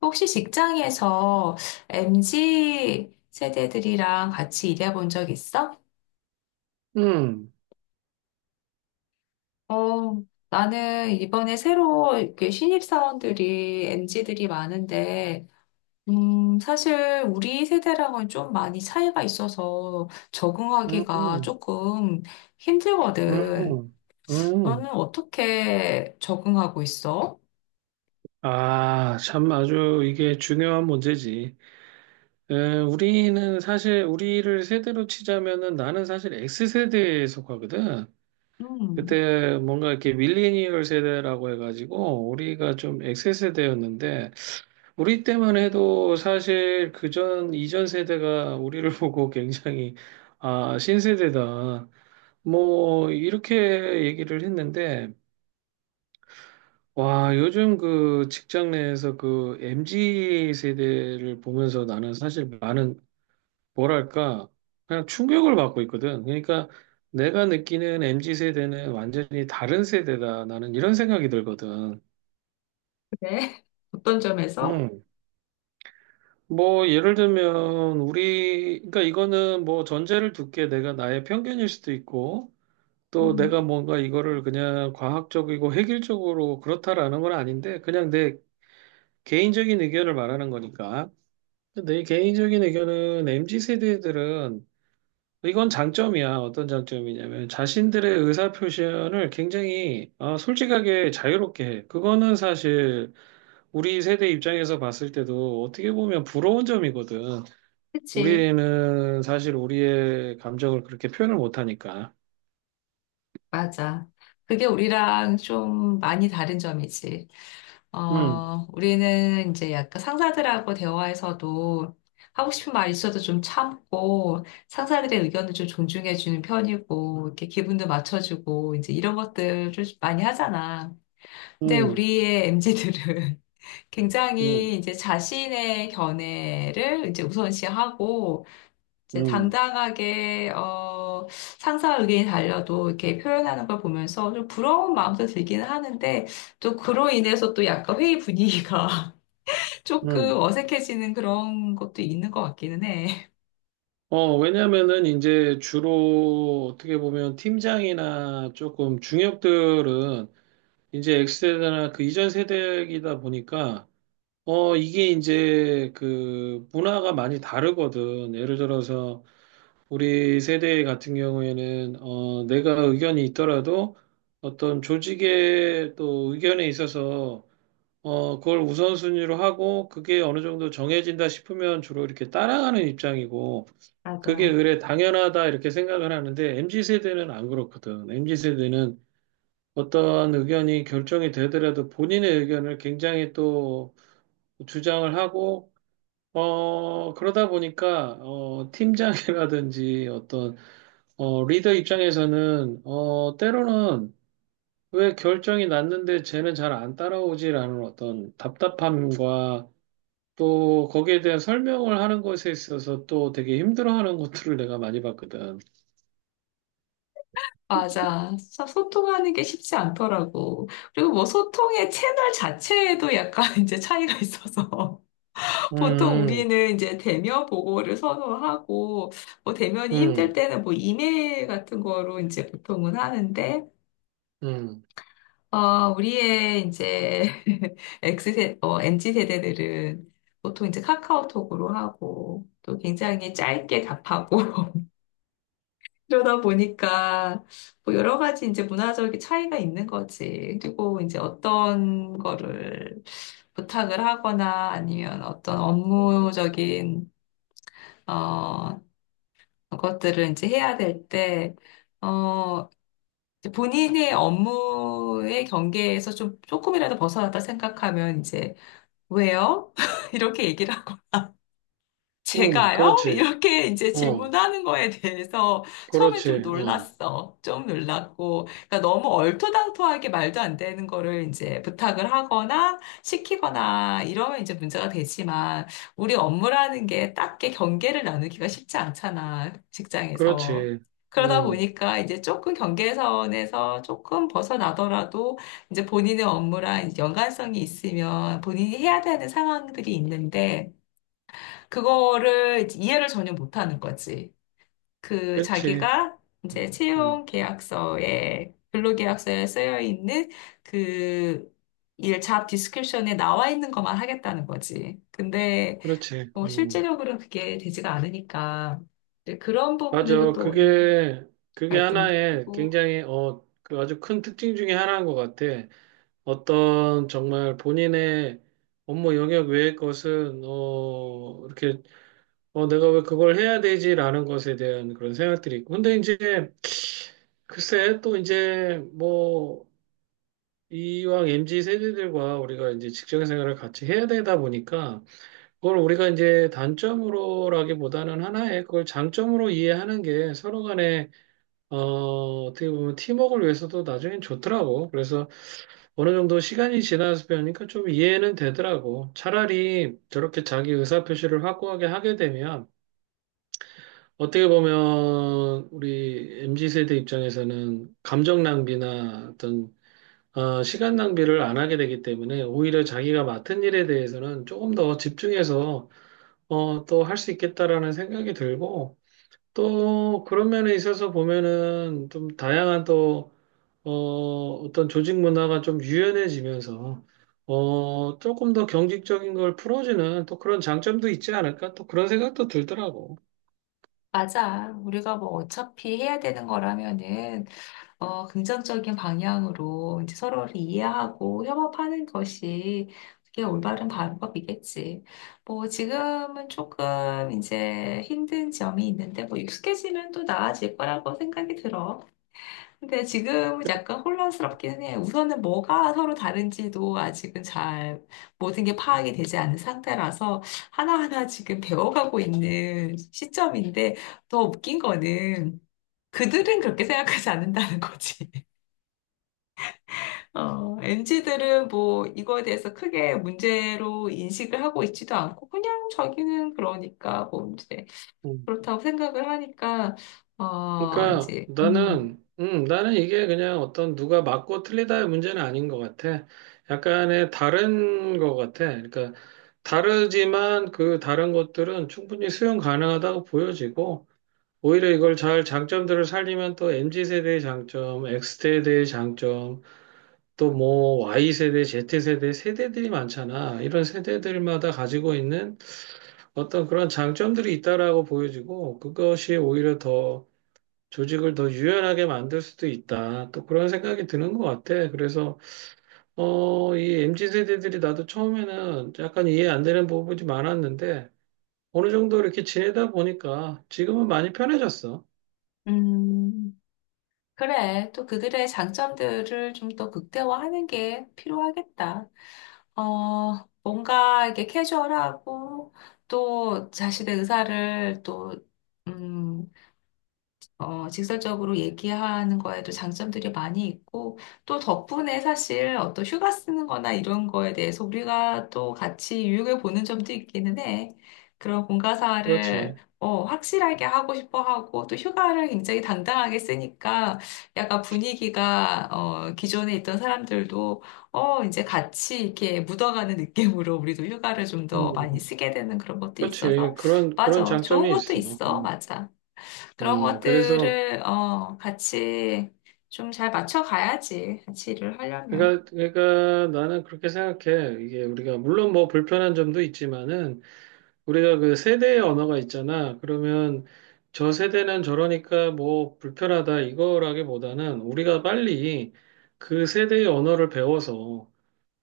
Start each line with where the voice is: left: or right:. left: 혹시 직장에서 MZ 세대들이랑 같이 일해본 적 있어?
right: 음,
left: 어, 나는 이번에 새로 이렇게 신입사원들이 MZ들이 많은데, 사실 우리 세대랑은 좀 많이 차이가 있어서 적응하기가
right: 음,
left: 조금 힘들거든.
right: 음,
left: 너는
right: 음.
left: 어떻게 적응하고 있어?
right: 아, 참 아주 이게 중요한 문제지. 우리는 사실 우리를 세대로 치자면은 나는 사실 X세대에 속하거든.
left: 음,
right: 그때 뭔가 이렇게 밀레니얼 세대라고 해가지고 우리가 좀 X세대였는데 우리 때만 해도 사실 그전 이전 세대가 우리를 보고 굉장히 아, 신세대다. 뭐 이렇게 얘기를 했는데 와, 요즘 그 직장 내에서 그 MZ 세대를 보면서 나는 사실 많은, 뭐랄까, 그냥 충격을 받고 있거든. 그러니까 내가 느끼는 MZ 세대는 완전히 다른 세대다. 나는 이런 생각이 들거든.
left: 그래? 어떤 점에서?
right: 음. 뭐, 예를 들면, 우리, 그러니까 이거는 뭐 전제를 두게 내가 나의 편견일 수도 있고, 또
left: 음,
right: 내가 뭔가 이거를 그냥 과학적이고 획일적으로 그렇다라는 건 아닌데, 그냥 내 개인적인 의견을 말하는 거니까. 내 개인적인 의견은 MZ 세대들은 이건 장점이야. 어떤 장점이냐면 자신들의 의사 표현을 굉장히 솔직하게 자유롭게 해. 그거는 사실 우리 세대 입장에서 봤을 때도 어떻게 보면 부러운 점이거든.
left: 그치.
right: 우리는 사실 우리의 감정을 그렇게 표현을 못하니까.
left: 맞아. 그게 우리랑 좀 많이 다른 점이지.
right: 음,
left: 우리는 이제 약간 상사들하고 대화에서도 하고 싶은 말 있어도 좀 참고, 상사들의 의견을 좀 존중해주는 편이고, 이렇게 기분도 맞춰주고, 이제 이런 것들을 좀 많이 하잖아. 근데
right: 음,
left: 우리의 m 지들은
right: 음,
left: 굉장히 이제 자신의 견해를 이제 우선시하고, 이제
right: 음,
left: 당당하게 상사 의견이 달려도 이렇게 표현하는 걸 보면서 좀 부러운 마음도 들기는 하는데 또 그로 인해서 또 약간 회의 분위기가 조금
right: 음.
left: 어색해지는 그런 것도 있는 것 같기는 해.
right: 왜냐면은 이제 주로 어떻게 보면 팀장이나 조금 중역들은 이제 X세대나 그 이전 세대이다 보니까, 이게 이제 그 문화가 많이 다르거든. 예를 들어서 우리 세대 같은 경우에는, 내가 의견이 있더라도 어떤 조직의 또 의견에 있어서, 그걸 우선순위로 하고 그게 어느 정도 정해진다 싶으면 주로 이렇게 따라가는 입장이고, 그게
left: 맞아.
right: 그래 당연하다 이렇게 생각을 하는데, MZ 세대는 안 그렇거든. MZ 세대는 어떤 의견이 결정이 되더라도 본인의 의견을 굉장히 또 주장을 하고, 그러다 보니까, 팀장이라든지 어떤, 리더 입장에서는, 때로는 왜 결정이 났는데 쟤는 잘 안 따라오지라는 어떤 답답함과 또 거기에 대한 설명을 하는 것에 있어서 또 되게 힘들어하는 것들을 내가 많이 봤거든.
left: 맞아. 진짜 소통하는 게 쉽지 않더라고. 그리고 뭐 소통의 채널 자체에도 약간 이제 차이가 있어서. 보통
right: 음,
left: 우리는 이제 대면 보고를 선호하고, 뭐 대면이 힘들
right: 음,
left: 때는 뭐 이메일 같은 거로 이제 보통은 하는데,
right: 음,
left: 우리의 이제 MZ 세대들은 보통 이제 카카오톡으로 하고 또 굉장히 짧게 답하고 그러다 보니까 뭐 여러 가지 이제 문화적인 차이가 있는 거지. 그리고 이제 어떤 거를 부탁을 하거나 아니면 어떤 업무적인 어, 것들을 이제 해야 될 때, 어, 본인의 업무의 경계에서 좀 조금이라도 벗어났다 생각하면 이제 왜요? 이렇게 얘기를. 제가요?
right: 그렇지.
left: 이렇게 이제
right: 어,
left: 질문하는 거에 대해서 처음에 좀
right: 그렇지. 어.
left: 놀랐어. 좀 놀랐고. 그러니까 너무 얼토당토하게 말도 안 되는 거를 이제 부탁을 하거나 시키거나 이러면 이제 문제가 되지만 우리 업무라는 게 딱히 경계를 나누기가 쉽지 않잖아. 직장에서.
right: 그렇지.
left: 그러다
right: 음,
left: 보니까 이제 조금 경계선에서 조금 벗어나더라도 이제 본인의 업무랑 연관성이 있으면 본인이 해야 되는 상황들이 있는데 그거를 이해를 전혀 못하는 거지. 그
right: 그렇지.
left: 자기가 이제
right: 음, 음,
left: 채용 계약서에 근로계약서에 쓰여 있는 그 일 잡 디스크립션에 나와 있는 것만 하겠다는 거지. 근데
right: 그렇지.
left: 실제적으로는 그게 되지가 않으니까 이제 그런 부분에서
right: 맞아.
left: 또 오는
right: 그게
left: 갈등도
right: 하나의
left: 크고
right: 굉장히, 그 아주 큰 특징 중에 하나인 것 같아. 어떤 정말 본인의 업무 영역 외의 것은, 이렇게, 내가 왜 그걸 해야 되지라는 것에 대한 그런 생각들이 있고. 근데 이제, 글쎄, 또 이제, 뭐, 이왕 MZ 세대들과 우리가 이제 직장 생활을 같이 해야 되다 보니까, 그걸 우리가 이제 단점으로라기보다는 하나의 그걸 장점으로 이해하는 게 서로 간에 어떻게 보면 팀워크를 위해서도 나중엔 좋더라고. 그래서 어느 정도 시간이 지나서 배우니까 좀 이해는 되더라고. 차라리 저렇게 자기 의사표시를 확고하게 하게 되면 어떻게 보면 우리 MZ 세대 입장에서는 감정 낭비나 어떤 시간 낭비를 안 하게 되기 때문에 오히려 자기가 맡은 일에 대해서는 조금 더 집중해서 또 할 수 있겠다라는 생각이 들고, 또 그런 면에 있어서 보면은 좀 다양한 또, 어, 어떤 조직 문화가 좀 유연해지면서, 조금 더 경직적인 걸 풀어주는 또 그런 장점도 있지 않을까? 또 그런 생각도 들더라고.
left: 맞아. 우리가 뭐 어차피 해야 되는 거라면은 긍정적인 방향으로 이제 서로를 이해하고 협업하는 것이 그게 올바른 방법이겠지. 뭐 지금은 조금 이제 힘든 점이 있는데 뭐 익숙해지면 또 나아질 거라고 생각이 들어. 근데 지금은 약간 혼란스럽기는 해. 우선은 뭐가 서로 다른지도 아직은 잘 모든 게 파악이 되지 않은 상태라서 하나하나 지금 배워가고 있는 시점인데 더 웃긴 거는 그들은 그렇게 생각하지 않는다는 거지. MZ들은 뭐 이거에 대해서 크게 문제로 인식을 하고 있지도 않고 그냥 저기는 그러니까 뭐 이제
right: 음.
left: 그렇다고 생각을 하니까 어
right: 그러니까
left: 이제 음,
right: 나는 이게 그냥 어떤 누가 맞고 틀리다의 문제는 아닌 것 같아. 약간의 다른 것 같아. 그러니까 다르지만 그 다른 것들은 충분히 수용 가능하다고 보여지고 오히려 이걸 잘 장점들을 살리면 또 MZ 세대의 장점, X 세대의 장점, 또 뭐 Y 세대, Z 세대 세대들이 많잖아. 이런 세대들마다 가지고 있는 어떤 그런 장점들이 있다라고 보여지고 그것이 오히려 더 조직을 더 유연하게 만들 수도 있다. 또 그런 생각이 드는 것 같아. 그래서, 이 MZ 세대들이 나도 처음에는 약간 이해 안 되는 부분이 많았는데, 어느 정도 이렇게 지내다 보니까 지금은 많이 편해졌어.
left: 음 그래 또 그들의 장점들을 좀 더 극대화하는 게 필요하겠다. 뭔가 이렇게 캐주얼하고 또 자신의 의사를 또, 음, 직설적으로 얘기하는 거에도 장점들이 많이 있고, 또 덕분에 사실 어떤 휴가 쓰는 거나 이런 거에 대해서 우리가 또 같이 유익을 보는 점도 있기는 해. 그런 공과사를
right: 그렇지.
left: 확실하게 하고 싶어 하고, 또 휴가를 굉장히 당당하게 쓰니까 약간 분위기가 기존에 있던 사람들도 이제 같이 이렇게 묻어가는 느낌으로 우리도 휴가를 좀 더 많이
right: 음,
left: 쓰게 되는 그런 것도 있어서,
right: 그렇지. 그런
left: 맞아. 좋은
right: 장점이
left: 것도
right: 있어.
left: 있어. 맞아. 그런
right: 그래서,
left: 것들을 같이 좀 잘 맞춰 가야지. 같이 일을 하려면.
right: 그러니까 나는 그렇게 생각해. 이게 우리가, 물론 뭐 불편한 점도 있지만은, 우리가 그 세대의 언어가 있잖아. 그러면 저 세대는 저러니까 뭐 불편하다 이거라기보다는 우리가 빨리 그 세대의 언어를 배워서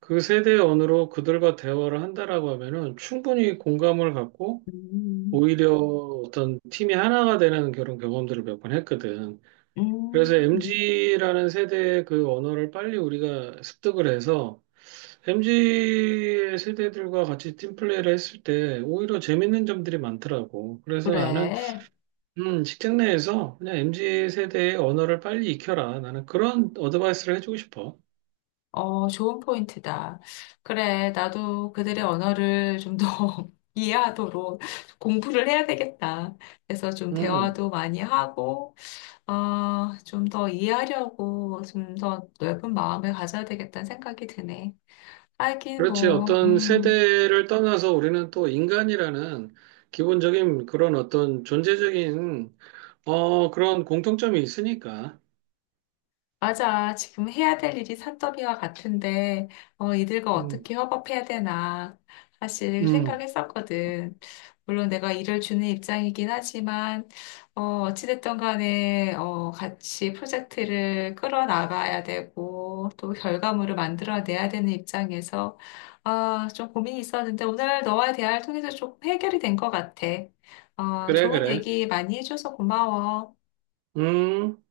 right: 그 세대의 언어로 그들과 대화를 한다라고 하면은 충분히 공감을 갖고
left: 음,
right: 오히려 어떤 팀이 하나가 되는 그런 경험들을 몇 번 했거든. 그래서
left: 음,
right: MG라는 세대의 그 언어를 빨리 우리가 습득을 해서 MZ 세대들과 같이 팀플레이를 했을 때 오히려 재밌는 점들이 많더라고. 그래서 나는
left: 그래.
right: 직장 내에서 그냥 MZ 세대의 언어를 빨리 익혀라. 나는 그런 어드바이스를 해주고 싶어.
left: 어, 좋은 포인트다. 그래. 나도 그들의 언어를 좀 더 이해하도록 공부를 해야 되겠다. 그래서 좀
right: 음,
left: 대화도 많이 하고, 좀 더 이해하려고 좀 더 넓은 마음을 가져야 되겠다는 생각이 드네. 하긴
right: 그렇지.
left: 뭐,
right: 어떤 세대를 떠나서 우리는 또 인간이라는 기본적인 그런 어떤 존재적인 그런 공통점이 있으니까.
left: 맞아. 지금 해야 될 일이 산더미와 같은데, 이들과
right: 음,
left: 어떻게 협업해야 되나, 사실
right: 음,
left: 생각했었거든. 물론 내가 일을 주는 입장이긴 하지만, 어찌됐든 간에, 같이 프로젝트를 끌어나가야 되고, 또 결과물을 만들어내야 되는 입장에서, 좀 고민이 있었는데, 오늘 너와 대화를 통해서 조금 해결이 된 것 같아.
right: 그래,
left: 좋은
right: 그래.
left: 얘기 많이 해줘서 고마워.
right: 음.